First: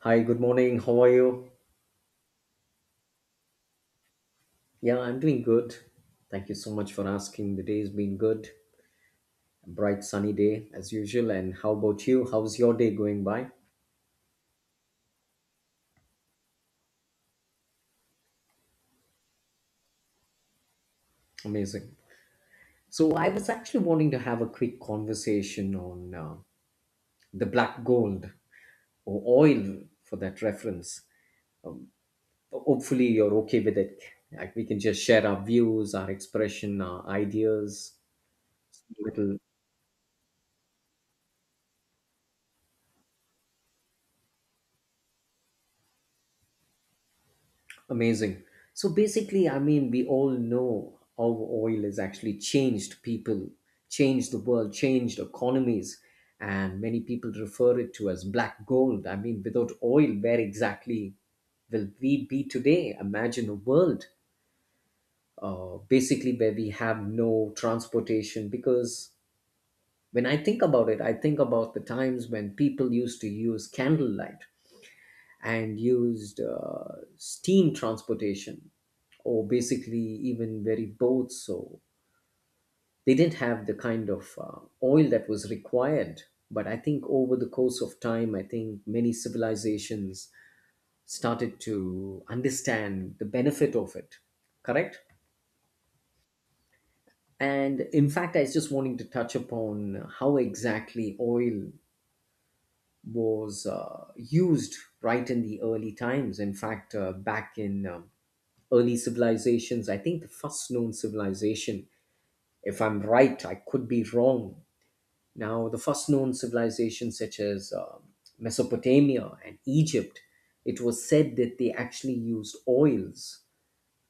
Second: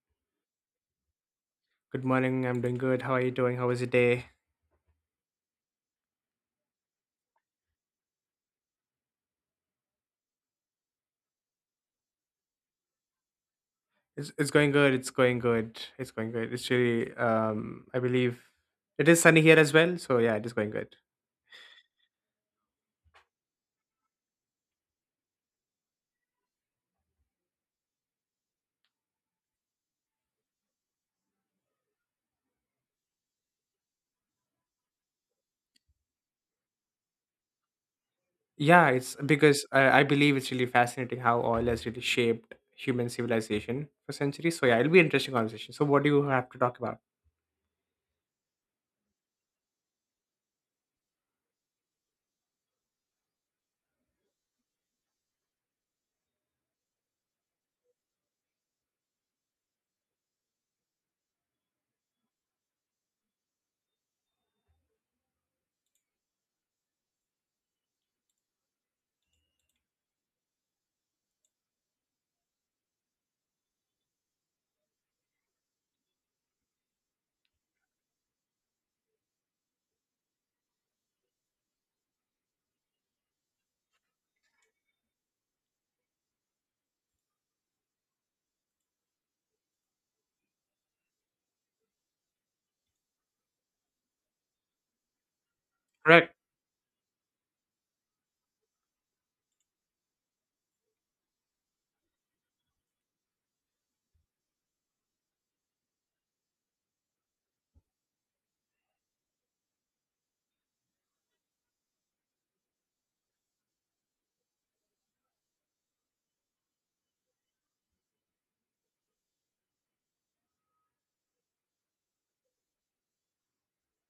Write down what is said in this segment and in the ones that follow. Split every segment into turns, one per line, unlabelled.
Hi, good morning. How are you?
Good morning. I'm doing good. How are you doing? How was your day?
Yeah, I'm doing good. Thank you so much for asking. The day's been good. A bright sunny day as usual. And how about you? How's your day going by?
It's going good. It's going good. It's going good. It's really I believe it is sunny here as well. So yeah, it is going good.
Amazing. So, I was actually wanting to have a quick conversation on the black gold or oil for that reference. Hopefully, you're okay with it. Like we can just share our views, our expression, our ideas,
Yeah, it's
little.
because I believe it's really fascinating how oil has really shaped human civilization for centuries. So yeah, it'll be interesting conversation. So what do you have to talk about?
Amazing. So basically, I mean, we all know how oil has actually changed people, changed the world, changed economies, and many people refer it to as black gold. I mean, without oil, where exactly will we be today? Imagine a world basically where we have no transportation. Because when I think about it, I think about the times when people used to use candlelight and used steam transportation or basically even very boats. So they didn't have the kind of oil that was required. But I think over the course of time, I think many civilizations started to understand the benefit of it. Correct?
Right.
And in fact, I was just wanting to touch upon how exactly oil was used right in the early times. In fact, back in early civilizations. I think the first known civilization, if I'm right, I could be wrong. Now, the first known civilization, such as Mesopotamia and Egypt, it was said that they actually used oils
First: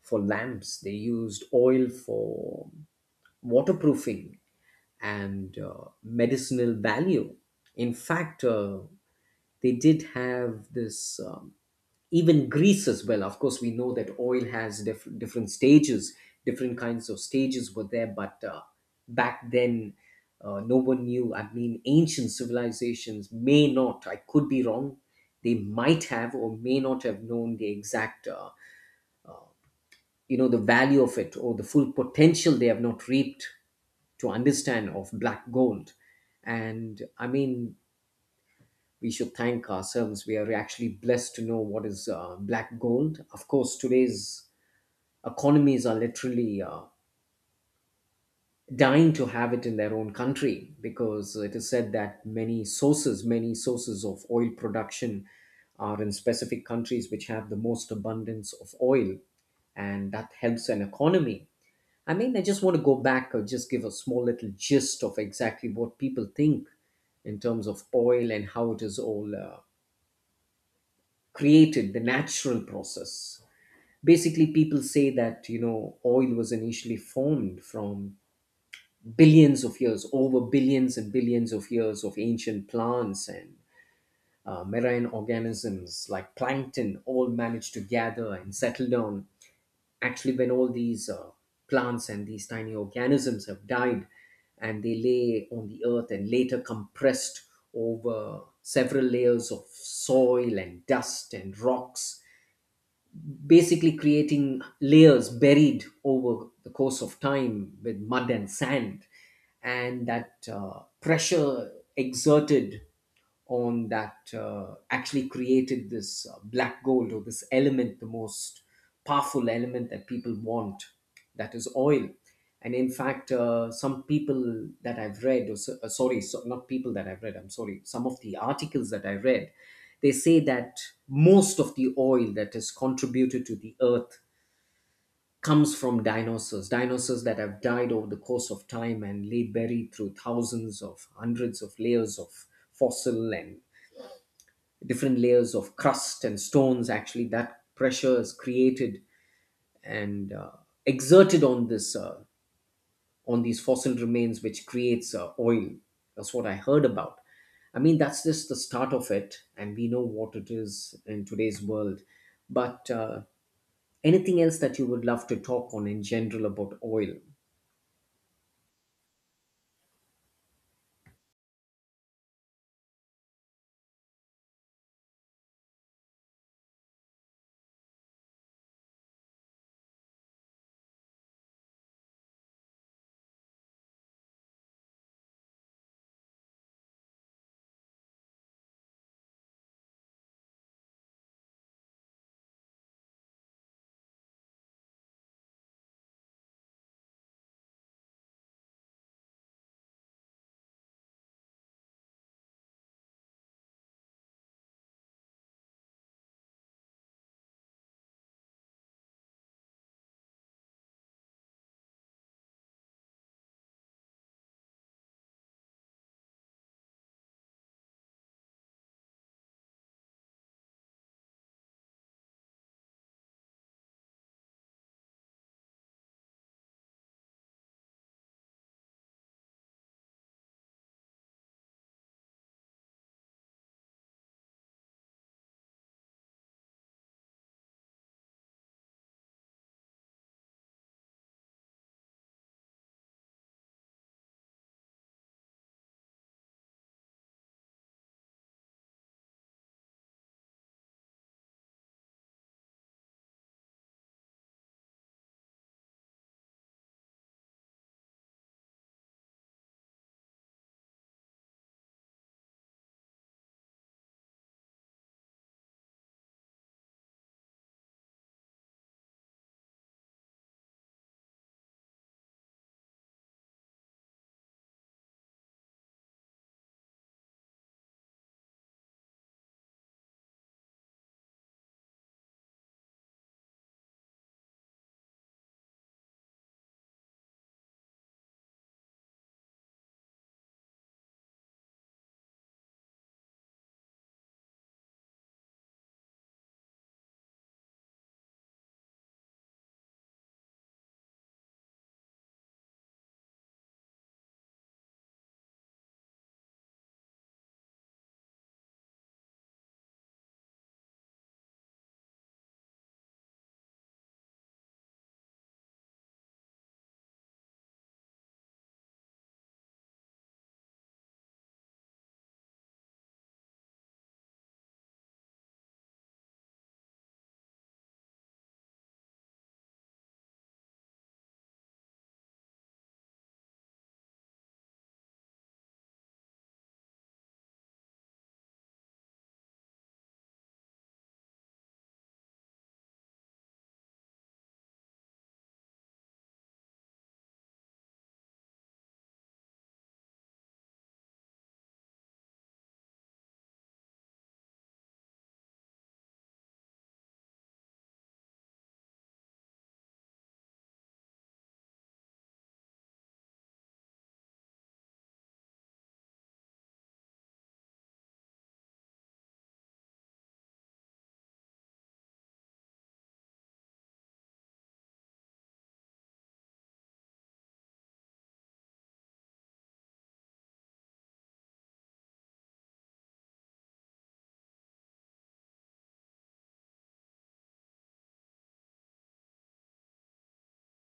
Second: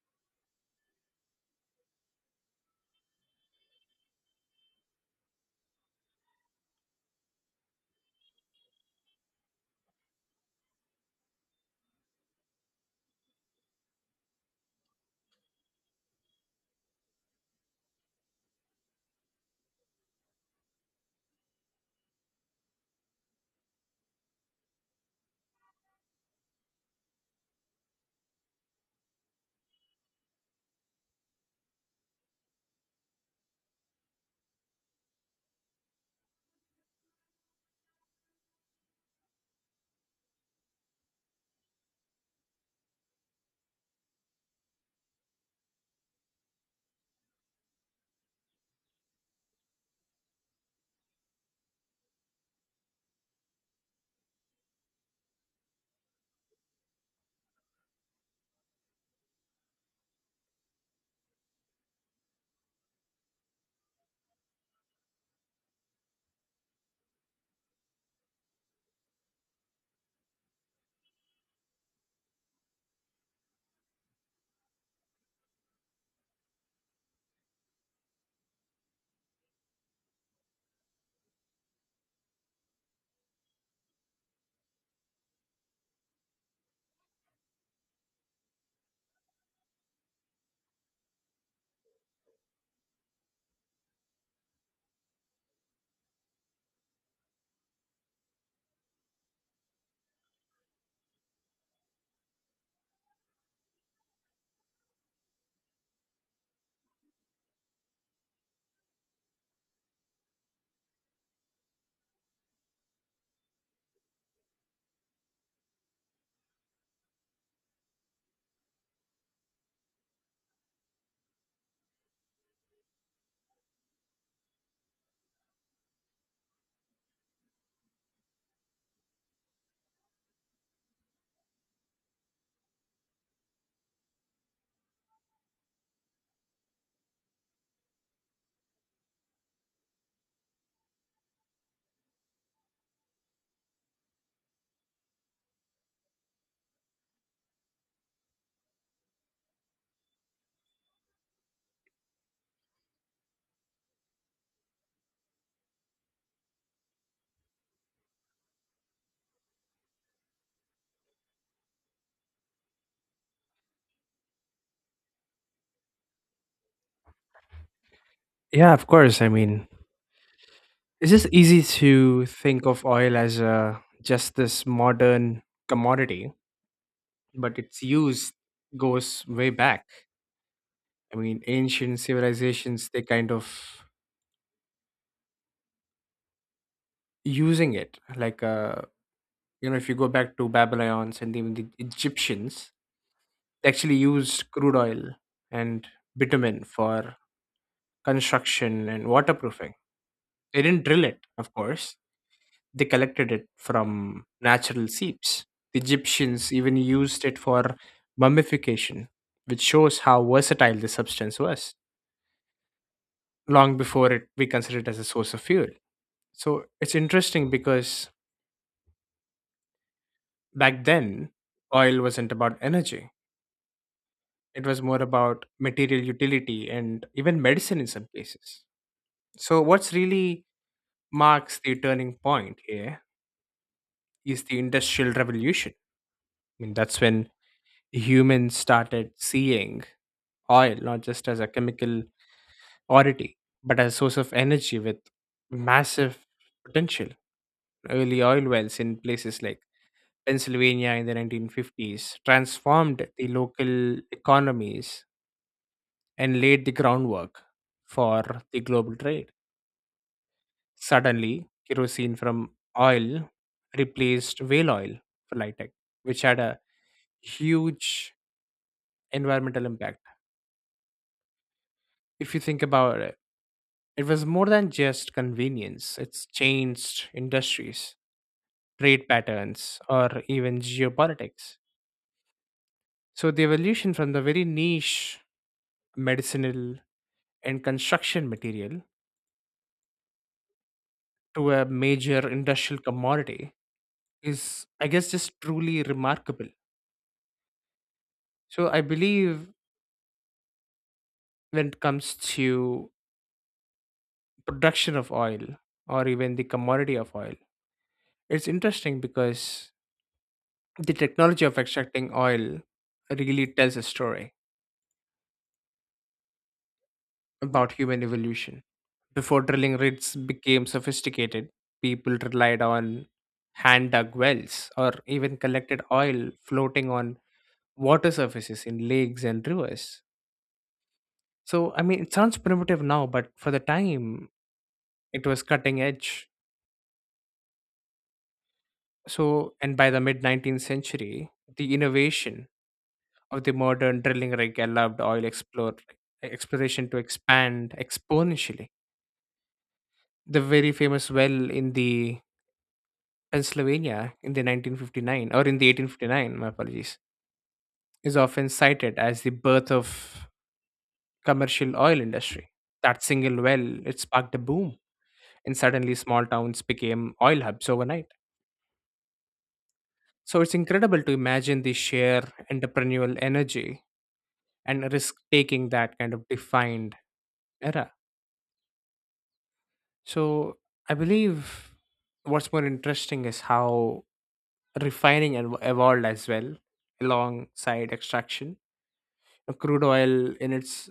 for lamps, they used oil for waterproofing and medicinal value. In fact, they did have this. Even Greece as well. Of course, we know that oil has different stages, different kinds of stages were there, but back then, no one knew. I mean, ancient civilizations may not, I could be wrong, they might have or may not have known the exact, you know, the value of it or the full potential they have not reaped to understand of black gold. And I mean, we should thank ourselves. We are actually blessed to know what is black gold. Of course, today's economies are literally dying to have it in their own country because it is said that many sources of oil production are in specific countries which have the most abundance of oil, and that helps an economy. I mean, I just want to go back or just give a small little gist of exactly what people think in terms of oil and how it is all created, the natural process. Basically, people say that, you know, oil was initially formed from billions of years, over billions and billions of years of ancient plants and marine organisms like plankton all managed to gather and settle down. Actually, when all these plants and these tiny organisms have died and they lay on the earth and later compressed over several layers of soil and dust and rocks, basically creating layers buried over the course of time with mud and sand, and that pressure exerted on that actually created this black gold or this element, the most powerful element that people want, that is oil. And in fact, some people that I've read, or so, sorry, so, not people that I've read, I'm sorry, some of the articles that I read, they say that most of the oil that is contributed to the earth comes from dinosaurs, dinosaurs that have died over the course of time and lay buried through thousands of hundreds of layers of fossil and different layers of crust and stones. Actually, that pressure is created and exerted on this on these fossil remains which creates oil. That's what I heard about. I mean, that's just the start of it and we know what it is in today's world, but anything else that you would love to talk on in general about oil?
Yeah, of course. I mean, it's just easy to think of oil as a, just this modern commodity, but its use goes way back. I mean, ancient civilizations, they kind of using it. Like, you know, if you go back to Babylonians and even the Egyptians, they actually used crude oil and bitumen for construction and waterproofing. They didn't drill it, of course. They collected it from natural seeps. The Egyptians even used it for mummification, which shows how versatile the substance was long before it we consider it as a source of fuel. So it's interesting because back then oil wasn't about energy. It was more about material utility and even medicine in some cases. So what's really marks the turning point here is the industrial revolution. I mean, that's when humans started seeing oil not just as a chemical oddity but as a source of energy with massive potential. Early oil wells in places like Pennsylvania in the 1950s transformed the local economies and laid the groundwork for the global trade. Suddenly kerosene from oil replaced whale oil for light, which had a huge environmental impact. If you think about it, it was more than just convenience, it's changed industries, trade patterns, or even geopolitics. So, the evolution from the very niche medicinal and construction material to a major industrial commodity is, I guess, just truly remarkable. So, I believe when it comes to production of oil or even the commodity of oil, it's interesting because the technology of extracting oil really tells a story about human evolution. Before drilling rigs became sophisticated, people relied on hand dug wells or even collected oil floating on water surfaces in lakes and rivers. So, I mean, it sounds primitive now, but for the time, it was cutting edge. So, and by the mid 19th century, the innovation of the modern drilling rig allowed oil exploration to expand exponentially. The very famous well in the Pennsylvania in the 1959, or in the 1859, my apologies, is often cited as the birth of commercial oil industry. That single well, it sparked a boom, and suddenly small towns became oil hubs overnight. So it's incredible to imagine the sheer entrepreneurial energy and risk taking that kind of defined era. So I believe what's more interesting is how refining evolved as well alongside extraction. Crude oil in its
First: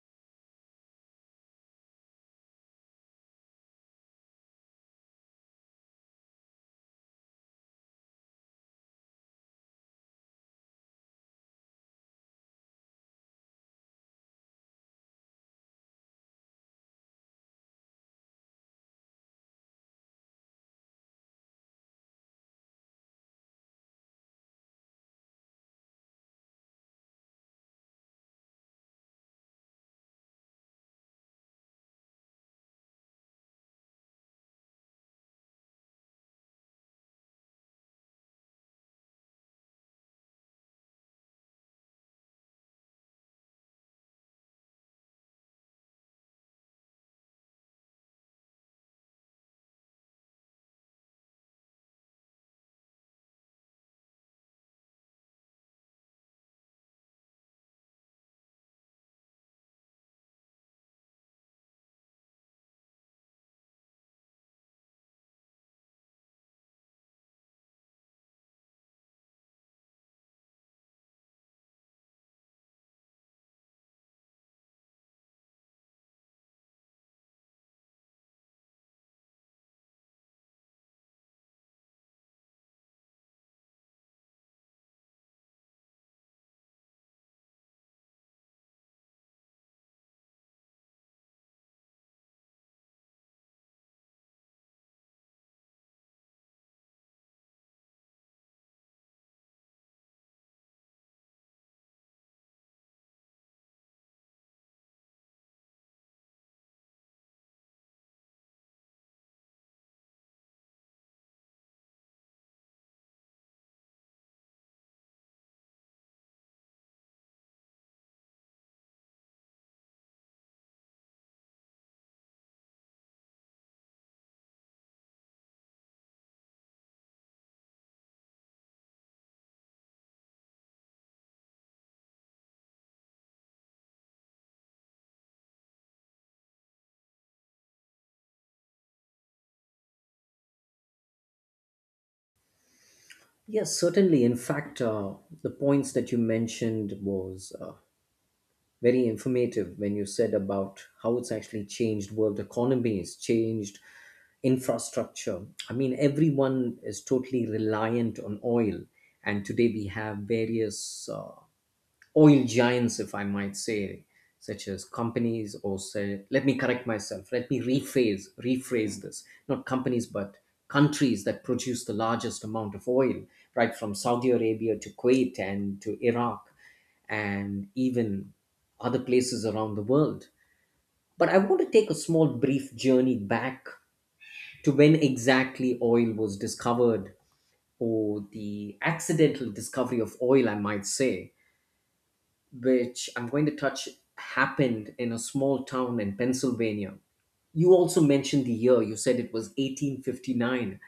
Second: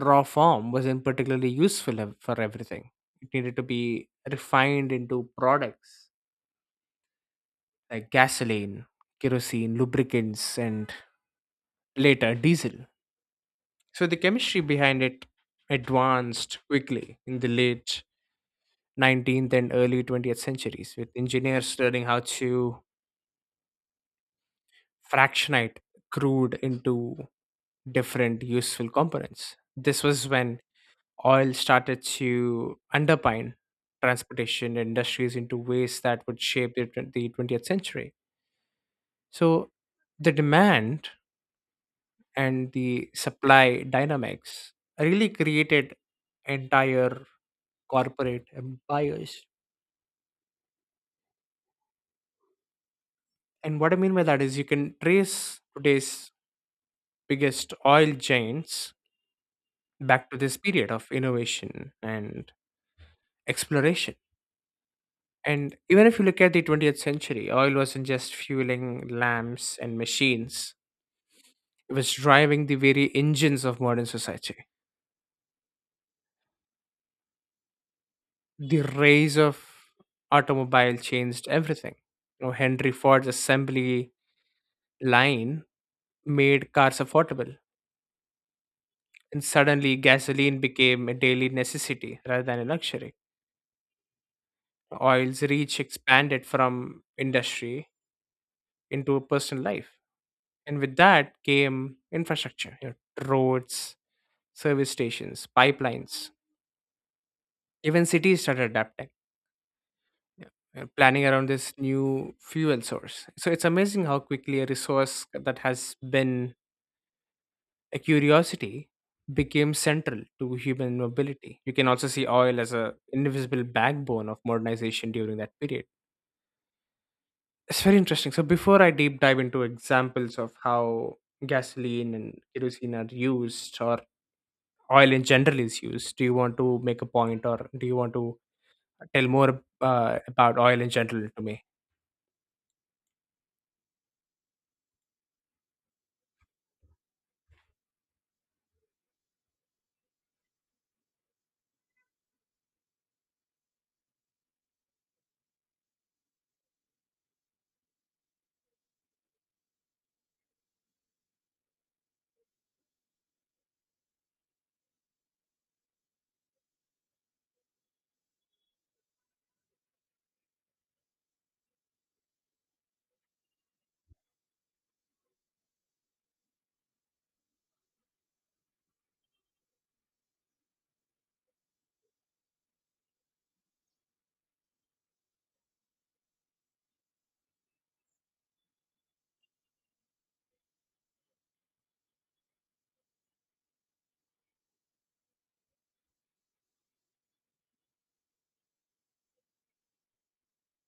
raw form wasn't particularly useful for everything. It needed to be refined into products like gasoline, kerosene, lubricants, and later diesel. So the chemistry behind it advanced quickly in the late 19th and early 20th centuries, with engineers learning how to fractionate crude into different useful components. This was when oil started to underpin transportation industries into ways that would shape the, the 20th century. So the demand and the supply dynamics really created entire corporate empires. And what I mean by that is you can trace today's biggest oil giants back to this period of innovation and exploration. And even if you look at the 20th century, oil wasn't just fueling lamps and machines, it was driving the very engines of modern society. The rise of automobile changed everything. You know, Henry Ford's assembly line made cars affordable, and suddenly gasoline became a daily necessity rather than a luxury. Oil's reach expanded from industry into personal life. And with that came infrastructure, you know, roads, service stations, pipelines, even cities started adapting, yeah, and planning around this new fuel source. So it's amazing how quickly a resource that has been a curiosity became central to human mobility. You can also see oil as a indivisible backbone of modernization during that period. It's very interesting. So before I deep dive into examples of how gasoline and kerosene are used, or oil in general is used, do you want to make a point, or do you want to tell more about oil in general to me?
Yes, certainly. In fact, the points that you mentioned was very informative when you said about how it's actually changed world economies, changed infrastructure. I mean, everyone is totally reliant on oil. And today we have various oil giants, if I might say, such as companies or say, let me correct myself, let me rephrase, this, not companies, but countries that produce the largest amount of oil, right from Saudi Arabia to Kuwait and to Iraq and even other places around the world. But I want to take a small brief journey back to when exactly oil was discovered or the accidental discovery of oil, I might say, which I'm going to touch happened in a small town in Pennsylvania. You also mentioned the year, you said it was 1859.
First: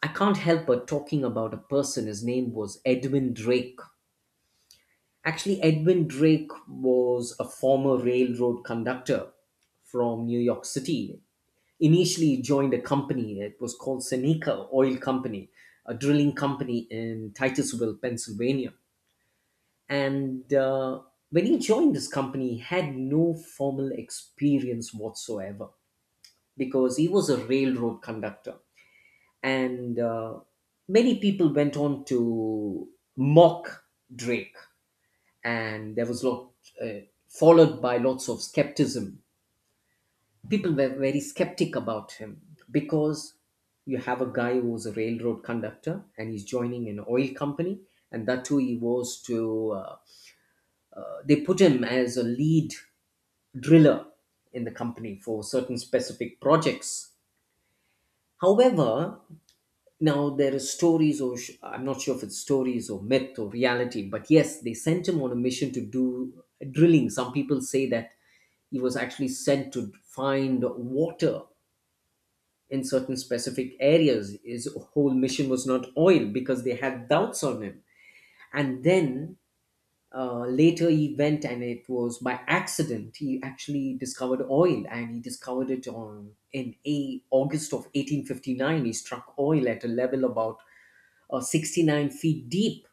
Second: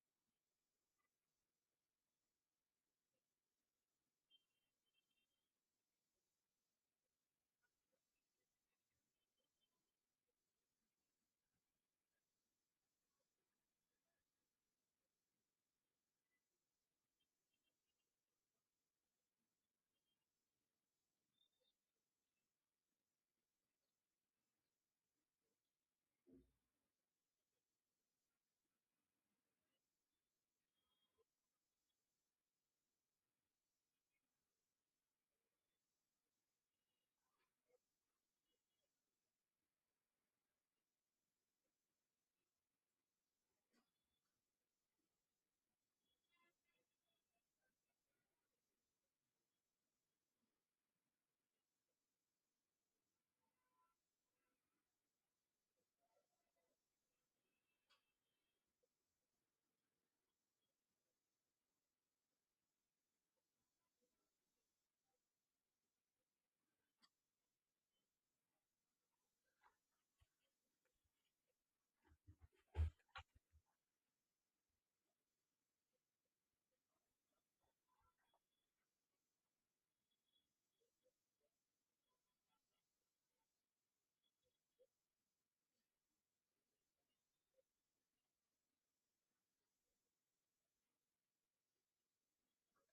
I can't help but talking about a person, his name was Edwin Drake. Actually, Edwin Drake was a former railroad conductor from New York City initially joined a company. It was called Seneca Oil Company, a drilling company in Titusville, Pennsylvania. And when he joined this company, he had no formal experience whatsoever because he was a railroad conductor. And many people went on to mock Drake, and there was lot uh, followed by lots of skepticism. People were very skeptic about him because you have a guy who was a railroad conductor and he's joining an oil company, and that too he was to they put him as a lead driller in the company for certain specific projects. However, now there are stories or I'm not sure if it's stories or myth or reality, but yes, they sent him on a mission to do drilling. Some people say that he was actually sent to find water in certain specific areas. His whole mission was not oil because they had doubts on him. And then later he went and it was by accident he actually discovered oil and he discovered it on in a, August of 1859. He struck oil at a level about 69 feet deep,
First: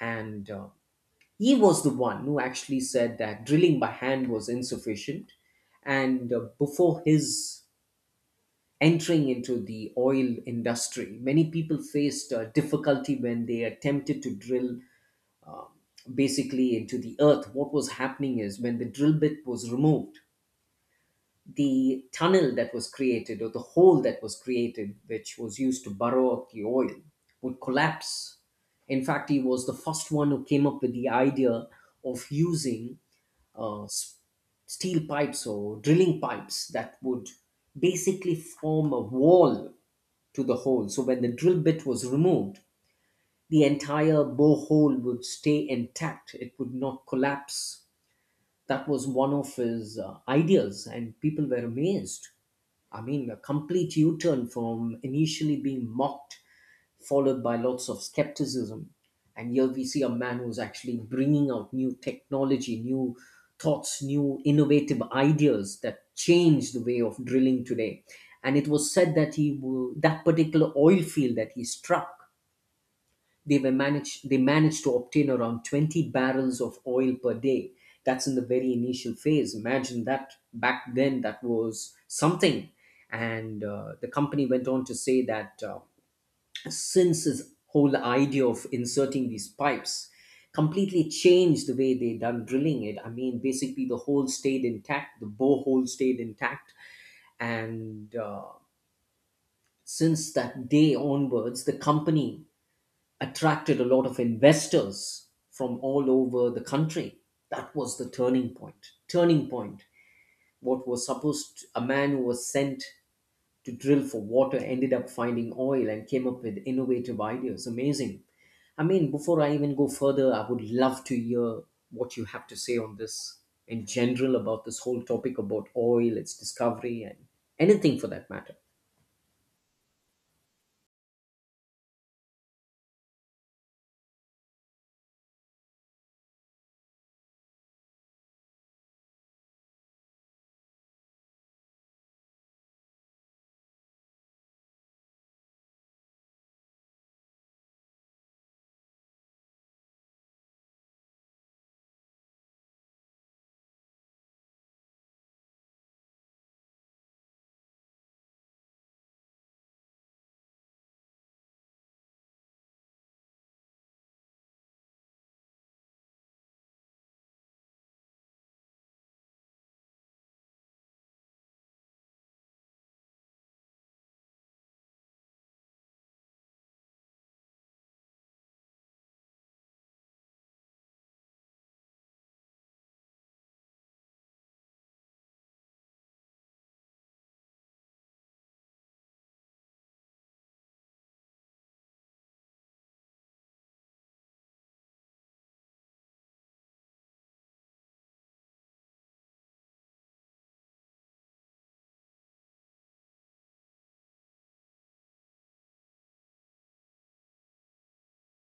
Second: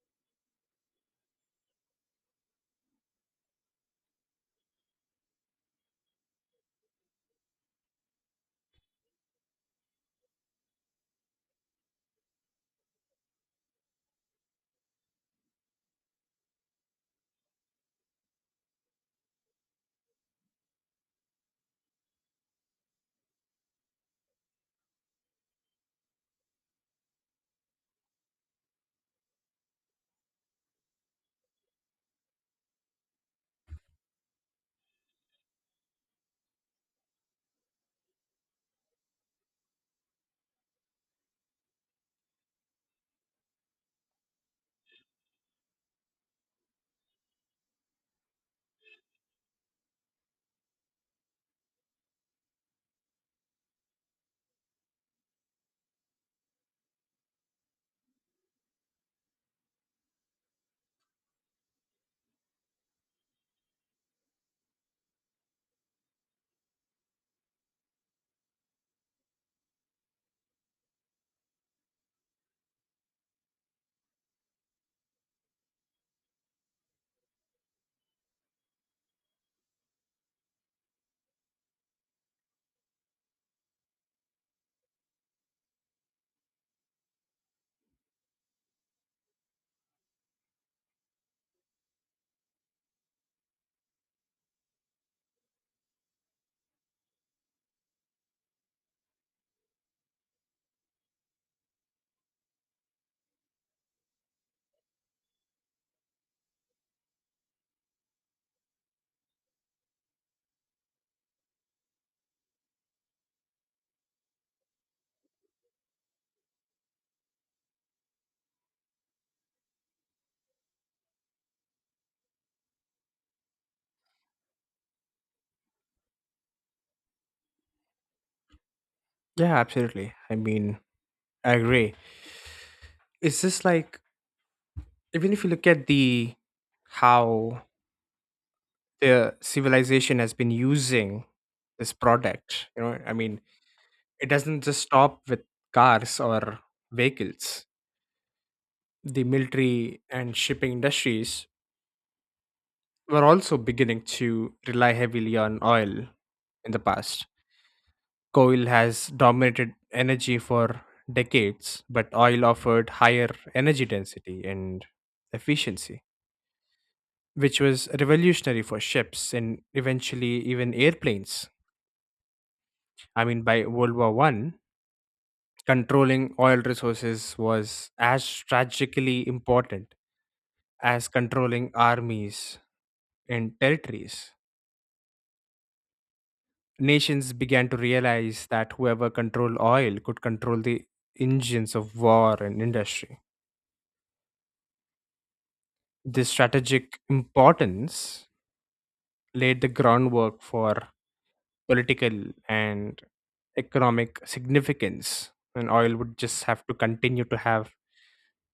and he was the one who actually said that drilling by hand was insufficient, and before his entering into the oil industry. Many people faced difficulty when they attempted to drill um, basically into the earth. What was happening is when the drill bit was removed, the tunnel that was created or the hole that was created, which was used to burrow out the oil, would collapse. In fact, he was the first one who came up with the idea of using uh, s- steel pipes or drilling pipes that would basically form a wall to the hole. So when the drill bit was removed, the entire borehole would stay intact. It would not collapse. That was one of his ideas, and people were amazed. I mean, a complete U turn from initially being mocked followed by lots of skepticism. And here we see a man who's actually bringing out new technology, new thoughts, new innovative ideas that change the way of drilling today. And it was said that he will, that particular oil field that he struck, they managed to obtain around 20 barrels of oil per day. That's in the very initial phase. Imagine that back then that was something. And the company went on to say that since this whole idea of inserting these pipes completely changed the way they done drilling it. I mean, basically the borehole stayed intact, and since that day onwards, the company attracted a lot of investors from all over the country. That was the turning point. Turning point. What was supposed a man who was sent to drill for water ended up finding oil and came up with innovative ideas. Amazing. I mean, before I even go further, I would love to hear what you have to say on this in general about this whole topic about oil, its discovery, and anything for that matter.
Yeah, absolutely. I mean, I agree. It's just like, even if you look at the how the civilization has been using this product, you know, I mean, it doesn't just stop with cars or vehicles. The military and shipping industries were also beginning to rely heavily on oil in the past. Coal has dominated energy for decades, but oil offered higher energy density and efficiency, which was revolutionary for ships and eventually even airplanes. I mean, by World War I, controlling oil resources was as strategically important as controlling armies and territories. Nations began to realize that whoever controlled oil could control the engines of war and industry. This strategic importance laid the groundwork for political and economic significance, and oil would just have to continue to have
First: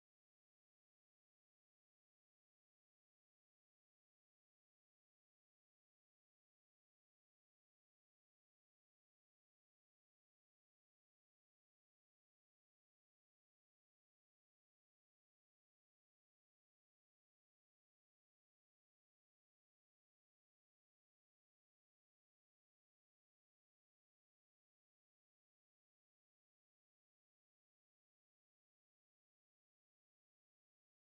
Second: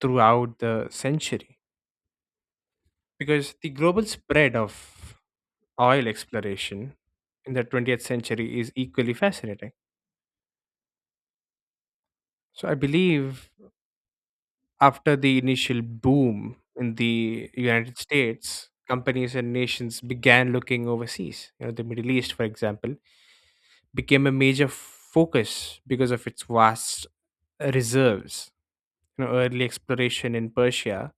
throughout the century. Because the global spread of oil exploration in the 20th century is equally fascinating. So I believe after the initial boom in the United States, companies and nations began looking overseas. You know, the Middle East, for example, became a major focus because of its vast reserves. You know, early exploration in Persia,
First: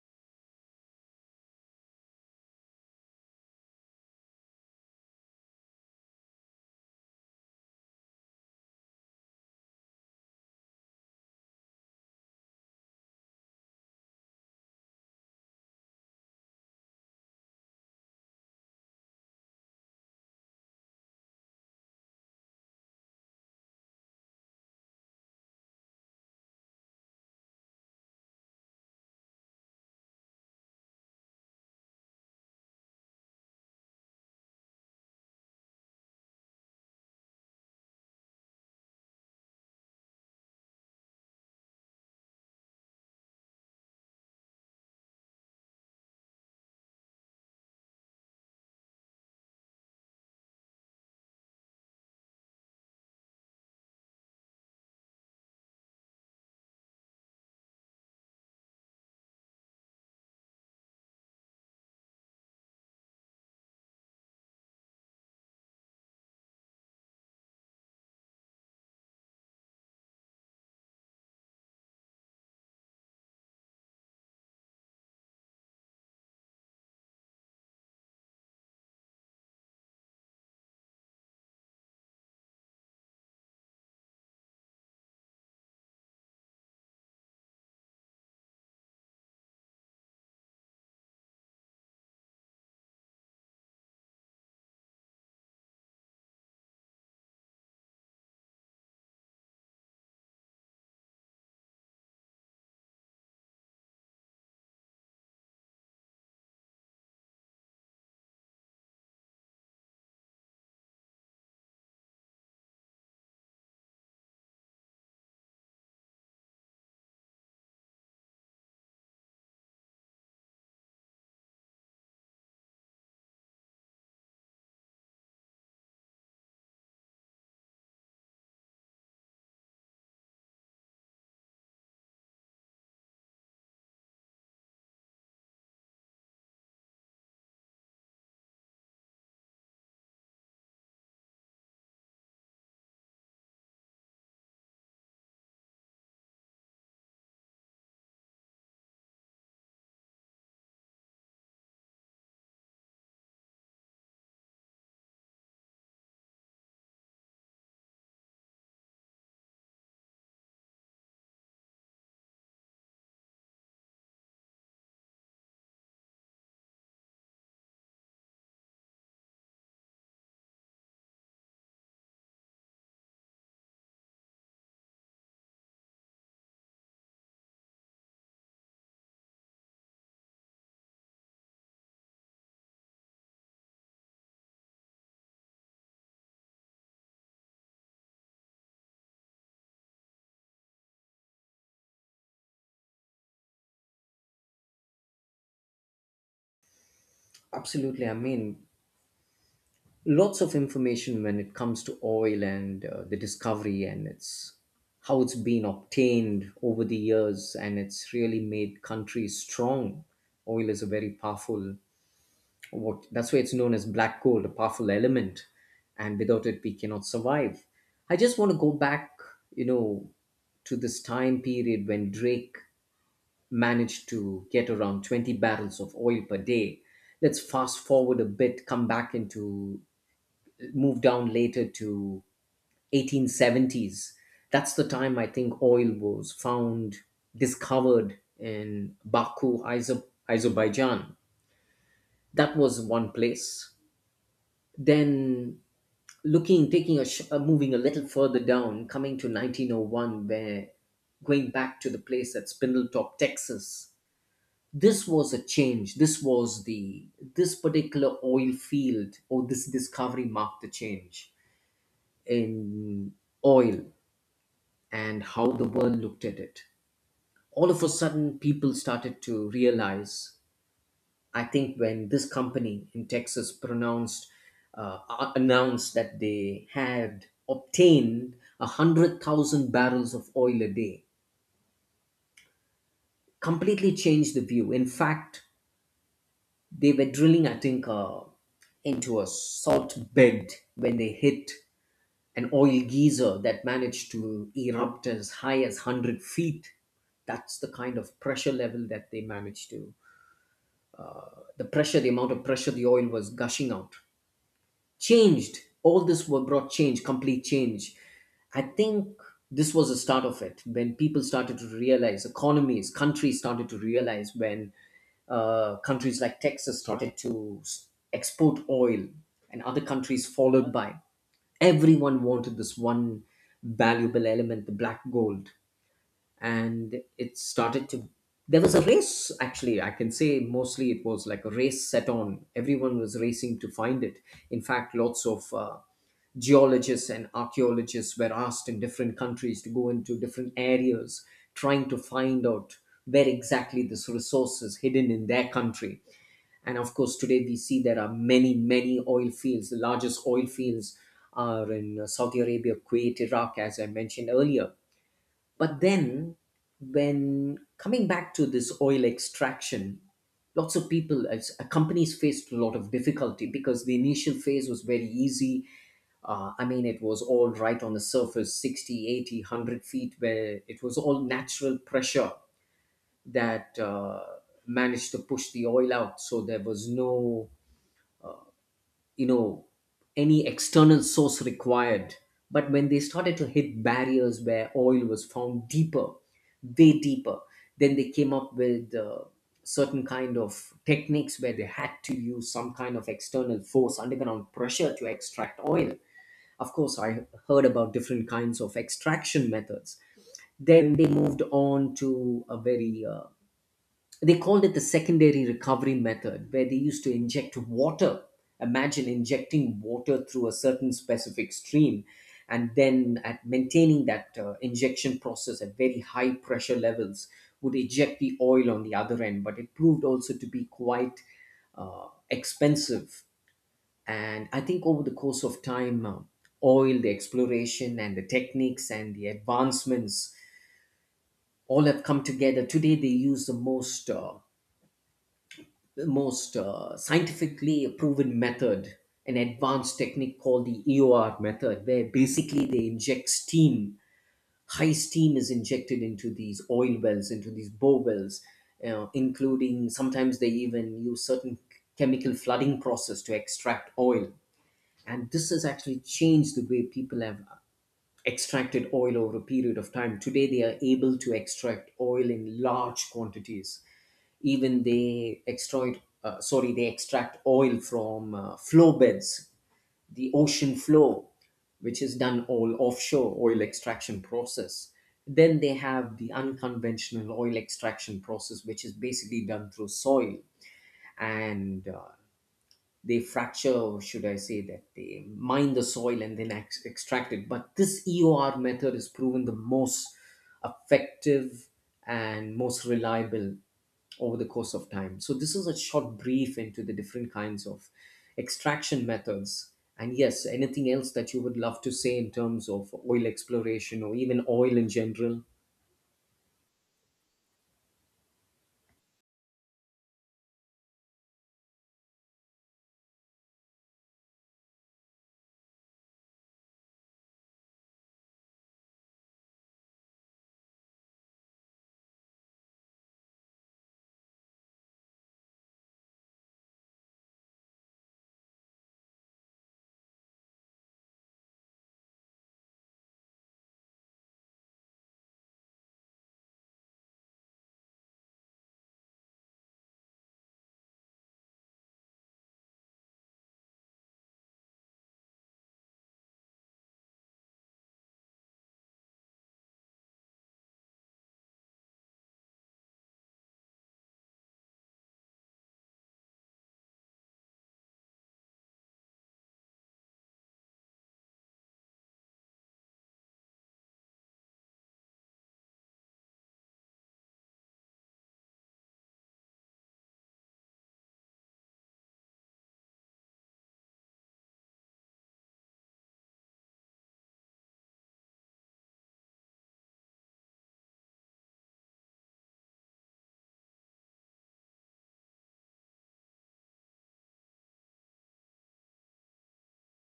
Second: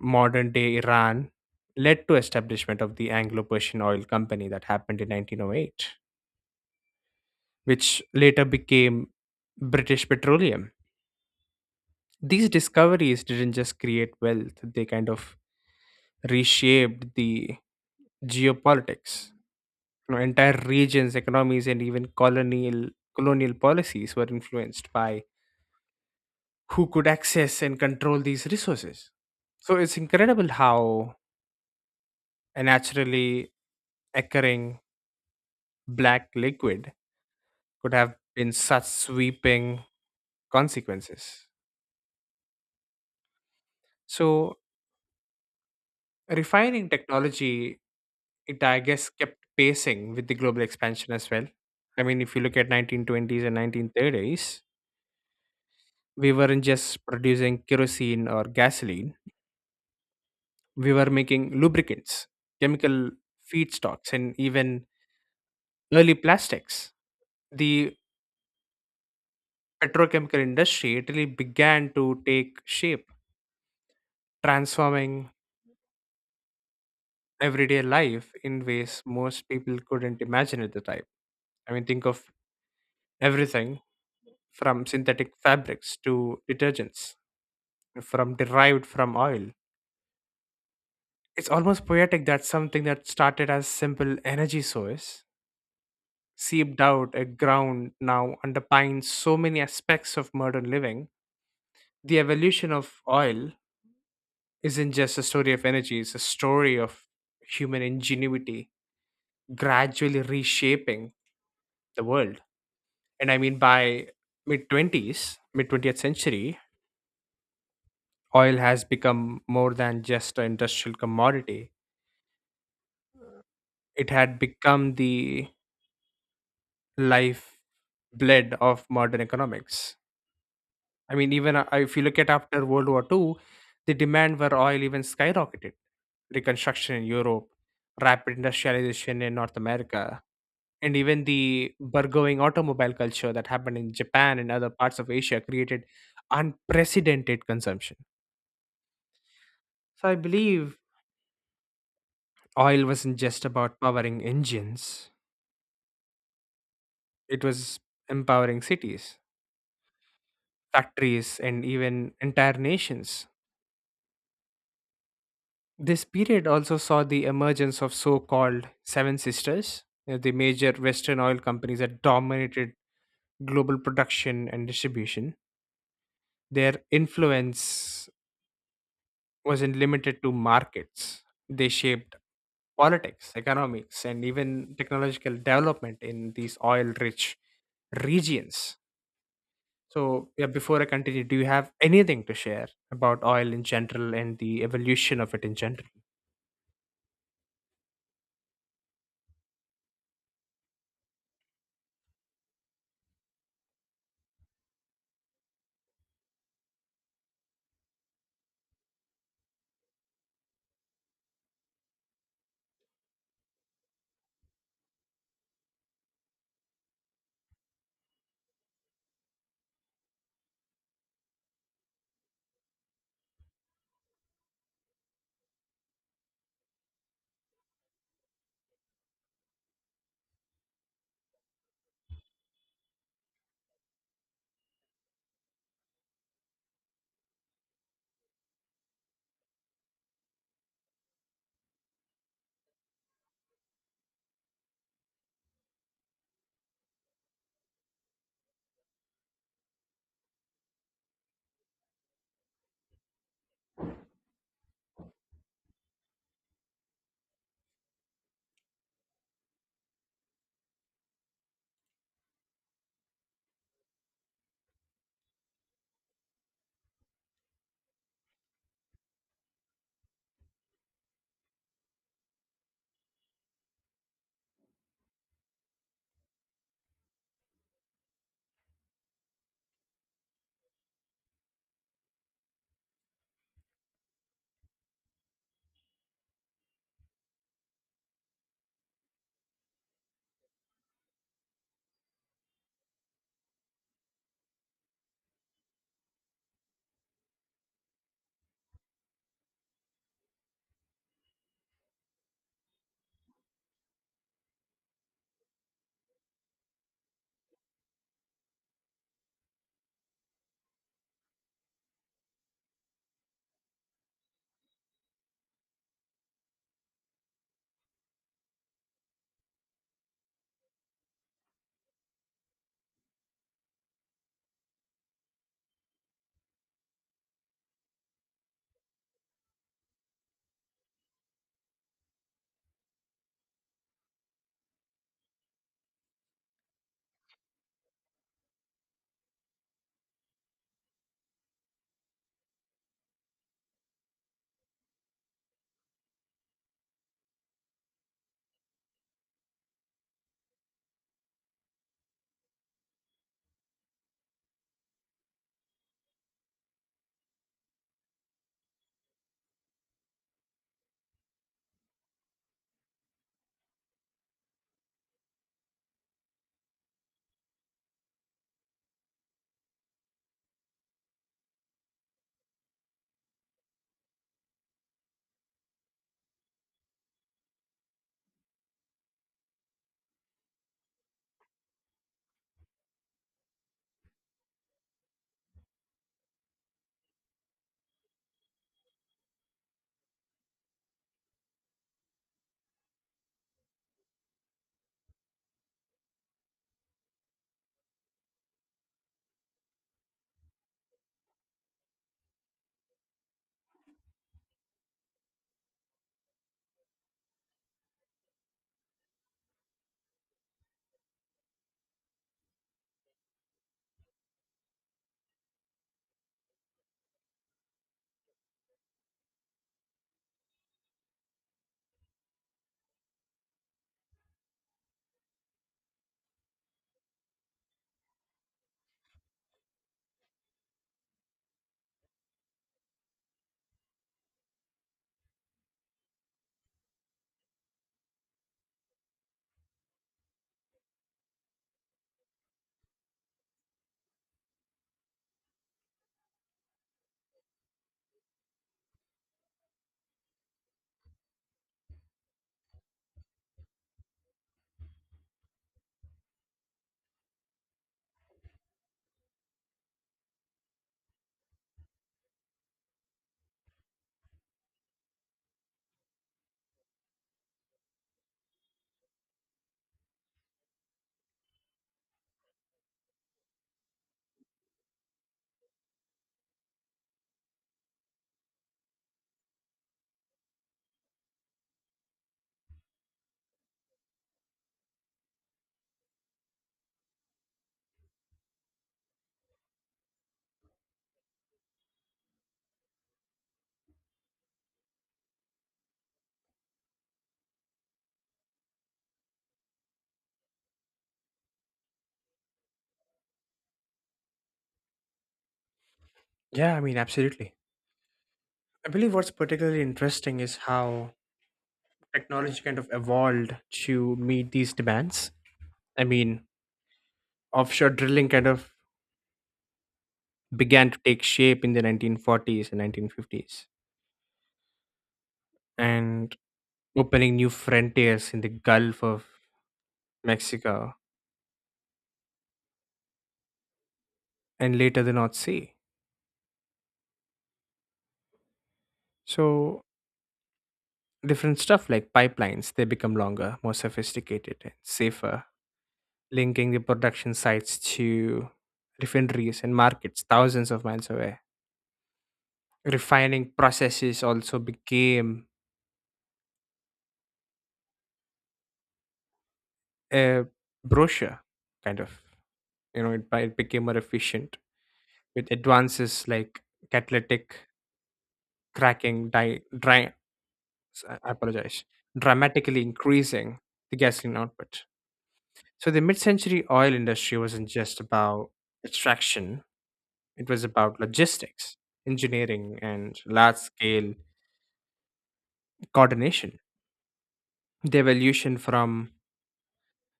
modern day Iran, led to establishment of the Anglo-Persian Oil Company that happened in 1908, which later became British Petroleum. These discoveries didn't just create wealth; they kind of reshaped the geopolitics. You know, entire regions, economies, and even colonial policies were influenced by who could access and control these resources. So it's incredible how a naturally occurring black liquid could have been such sweeping consequences. So refining technology, it I guess kept pacing with the global expansion as well. I mean, if you look at 1920s and 1930s, we weren't just producing kerosene or gasoline. We were making lubricants, chemical feedstocks, and even early plastics. The petrochemical industry, Italy began to take shape, transforming everyday life in ways most people couldn't imagine at the time. I mean, think of everything from synthetic fabrics to detergents, from derived from oil. It's almost poetic that something that started as simple energy source seeped out a ground now underpines so many aspects of modern living. The evolution of oil isn't just a story of energy, it's a story of human ingenuity gradually reshaping the world. And I mean, by mid 20s, mid 20th century, oil has become more than just an industrial commodity, it had become the life blood of modern economics. I mean, even if you look at after World War II, the demand for oil even skyrocketed. Reconstruction in Europe, rapid industrialization in North America, and even the burgeoning automobile culture that happened in Japan and other parts of Asia created unprecedented consumption. So I believe oil wasn't just about powering engines, it was empowering cities, factories, and even entire nations. This period also saw the emergence of so called Seven Sisters, you know, the major Western oil companies that dominated global production and distribution. Their influence wasn't limited to markets. They shaped politics, economics, and even technological development in these oil rich regions. So, yeah, before I continue, do you have anything to share about oil in general and the evolution of it in general?
Absolutely. I mean, lots of information when it comes to oil and the discovery and its how it's been obtained over the years and it's really made countries strong. Oil is a very powerful what that's why it's known as black gold, a powerful element, and without it we cannot survive. I just want to go back you know to this time period when Drake managed to get around 20 barrels of oil per day. Let's fast forward a bit, come back into move down later to 1870s. That's the time I think oil was found discovered in Baku, Azerbaijan. That was one place. Then looking taking a sh- moving a little further down, coming to 1901, where going back to the place at Spindletop, Texas. This was a change. This was the this particular oil field or this discovery marked the change in oil and how the world looked at it. All of a sudden people started to realize, I think, when this company in Texas announced that they had obtained 100,000 barrels of oil a day, completely changed the view. In fact, they were drilling, I think, into a salt bed when they hit an oil geyser that managed to erupt as high as 100 feet. That's the kind of pressure level that they managed to. The pressure, the amount of pressure the oil was gushing out changed all, this were brought change, complete change, I think. This was the start of it, when people started to realize, economies, countries started to realize, when countries like Texas started to export oil, and other countries followed by. Everyone wanted this one valuable element, the black gold. And it started to, there was a race. Actually, I can say mostly it was like a race set on, everyone was racing to find it. In fact, lots of geologists and archaeologists were asked in different countries to go into different areas, trying to find out where exactly this resource is hidden in their country. And of course today we see there are many many oil fields. The largest oil fields are in Saudi Arabia, Kuwait, Iraq, as I mentioned earlier. But then, when coming back to this oil extraction, lots of people, as companies faced a lot of difficulty because the initial phase was very easy. I mean, it was all right on the surface, 60, 80, 100 feet, where it was all natural pressure that managed to push the oil out. So there was no you know any external source required. But when they started to hit barriers where oil was found deeper, way deeper, then they came up with certain kind of techniques where they had to use some kind of external force, underground pressure, to extract oil. Of course, I heard about different kinds of extraction methods. Then they moved on to a very they called it the secondary recovery method, where they used to inject water. Imagine injecting water through a certain specific stream and then at maintaining that injection process at very high pressure levels would eject the oil on the other end. But it proved also to be quite expensive. And I think over the course of time, oil, the exploration, and the techniques and the advancements all have come together. Today, they use the most scientifically proven method, an advanced technique called the EOR method, where basically they inject steam. High steam is injected into these oil wells, into these bore wells, including sometimes they even use certain chemical flooding process to extract oil. And this has actually changed the way people have extracted oil over a period of time. Today, they are able to extract oil in large quantities. Even they extract sorry, they extract oil from flow beds, the ocean floor, which is done all offshore oil extraction process. Then they have the unconventional oil extraction process, which is basically done through soil, and they fracture, or should I say that they mine the soil and then extract it. But this EOR method is proven the most effective and most reliable over the course of time. So, this is a short brief into the different kinds of extraction methods. And yes, anything else that you would love to say in terms of oil exploration or even oil in general?
Yeah, I mean, absolutely. I believe what's particularly interesting is how technology kind of evolved to meet these demands. I mean, offshore drilling kind of began to take shape in the 1940s and 1950s, and opening new frontiers in the Gulf of Mexico and later the North Sea. So, different stuff like pipelines, they become longer, more sophisticated, and safer, linking the production sites to refineries and markets thousands of miles away. Refining processes also became a brochure kind of, you know it, it became more efficient with advances like catalytic cracking, dry, I apologize, dramatically increasing the gasoline output. So the mid-century oil industry wasn't just about extraction, it was about logistics, engineering, and large-scale coordination. The evolution from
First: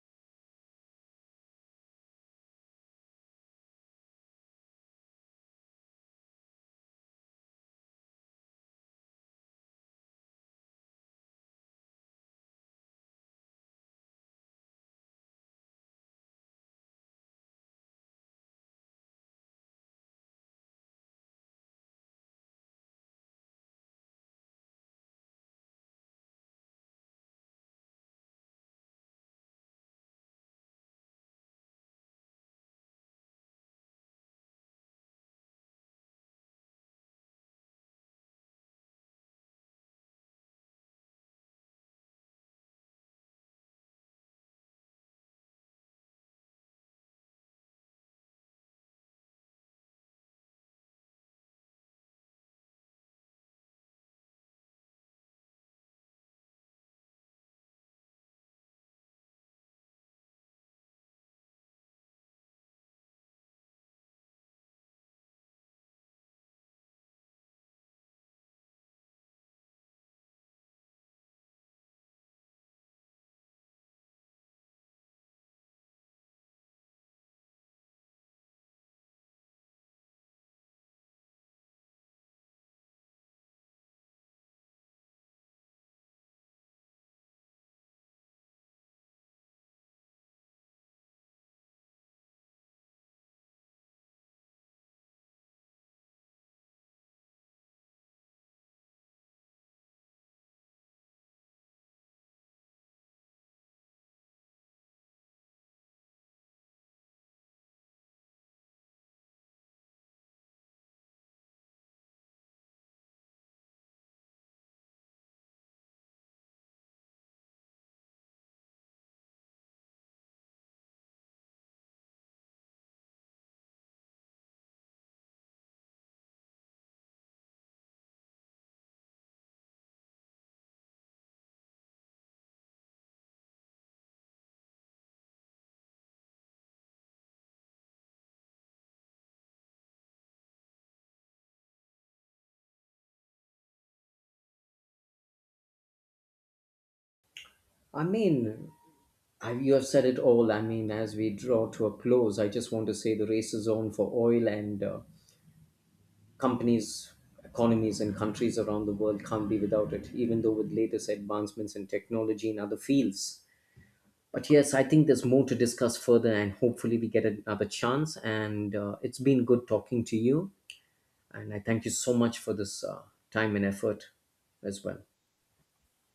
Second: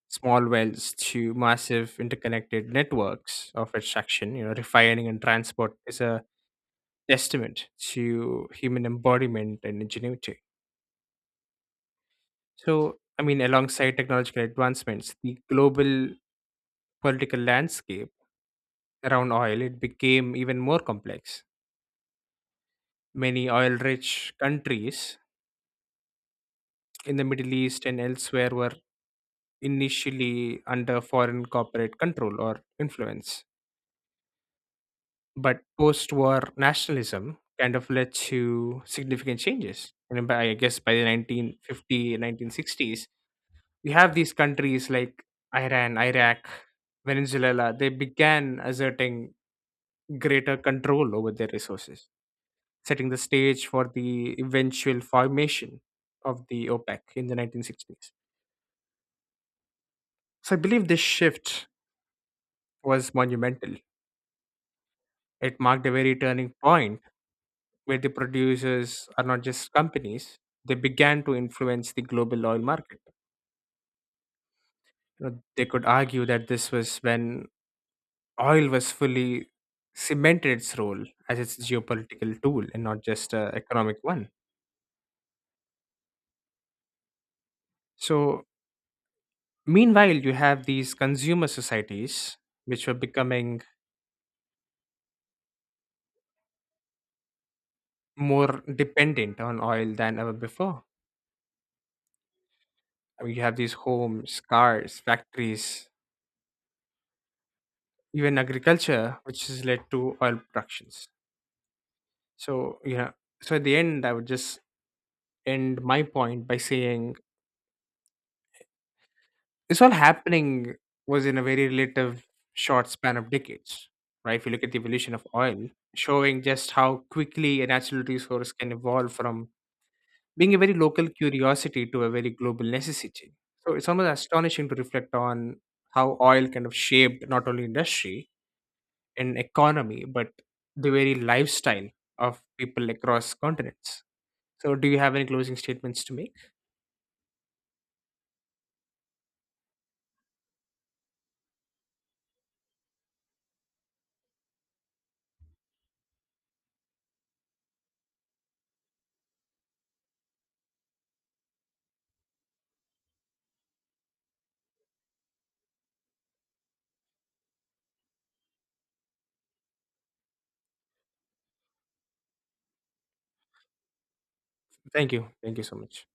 small wells to massive interconnected networks of extraction, you know, refining and transport, is a testament to human embodiment and ingenuity. So, I mean, alongside technological advancements, the global political landscape around oil it became even more complex. Many oil-rich countries in the Middle East and elsewhere were initially under foreign corporate control or influence. But post-war nationalism kind of led to significant changes. And then by, I guess by the 1950, 1960s, we have these countries like Iran, Iraq, Venezuela, they began asserting greater control over their resources, setting the stage for the eventual formation of the OPEC in the 1960s. So I believe this shift was monumental. It marked a very turning point where the producers are not just companies, they began to influence the global oil market. You know, they could argue that this was when oil was fully cemented its role as its geopolitical tool and not just an economic one. So, meanwhile, you have these consumer societies which were becoming more dependent on oil than ever before. I mean, you have these homes, cars, factories, even agriculture, which has led to oil productions. So yeah, so at the end, I would just end my point by saying this all happening was in a very relative short span of decades, right? If you look at the evolution of oil, showing just how quickly a natural resource can evolve from being a very local curiosity to a very global necessity. So it's almost astonishing to reflect on how oil kind of shaped not only industry and economy, but the very lifestyle of people across continents. So, do you have any closing statements to make?
I mean, you have said it all. I mean, as we draw to a close, I just want to say the race is on for oil, and companies, economies, and countries around the world can't be without it, even though with latest advancements in technology and other fields. But yes, I think there's more to discuss further, and hopefully, we get another chance. And it's been good talking to you. And I thank you so much for this time and effort as well.
Thank you. Thank you so much.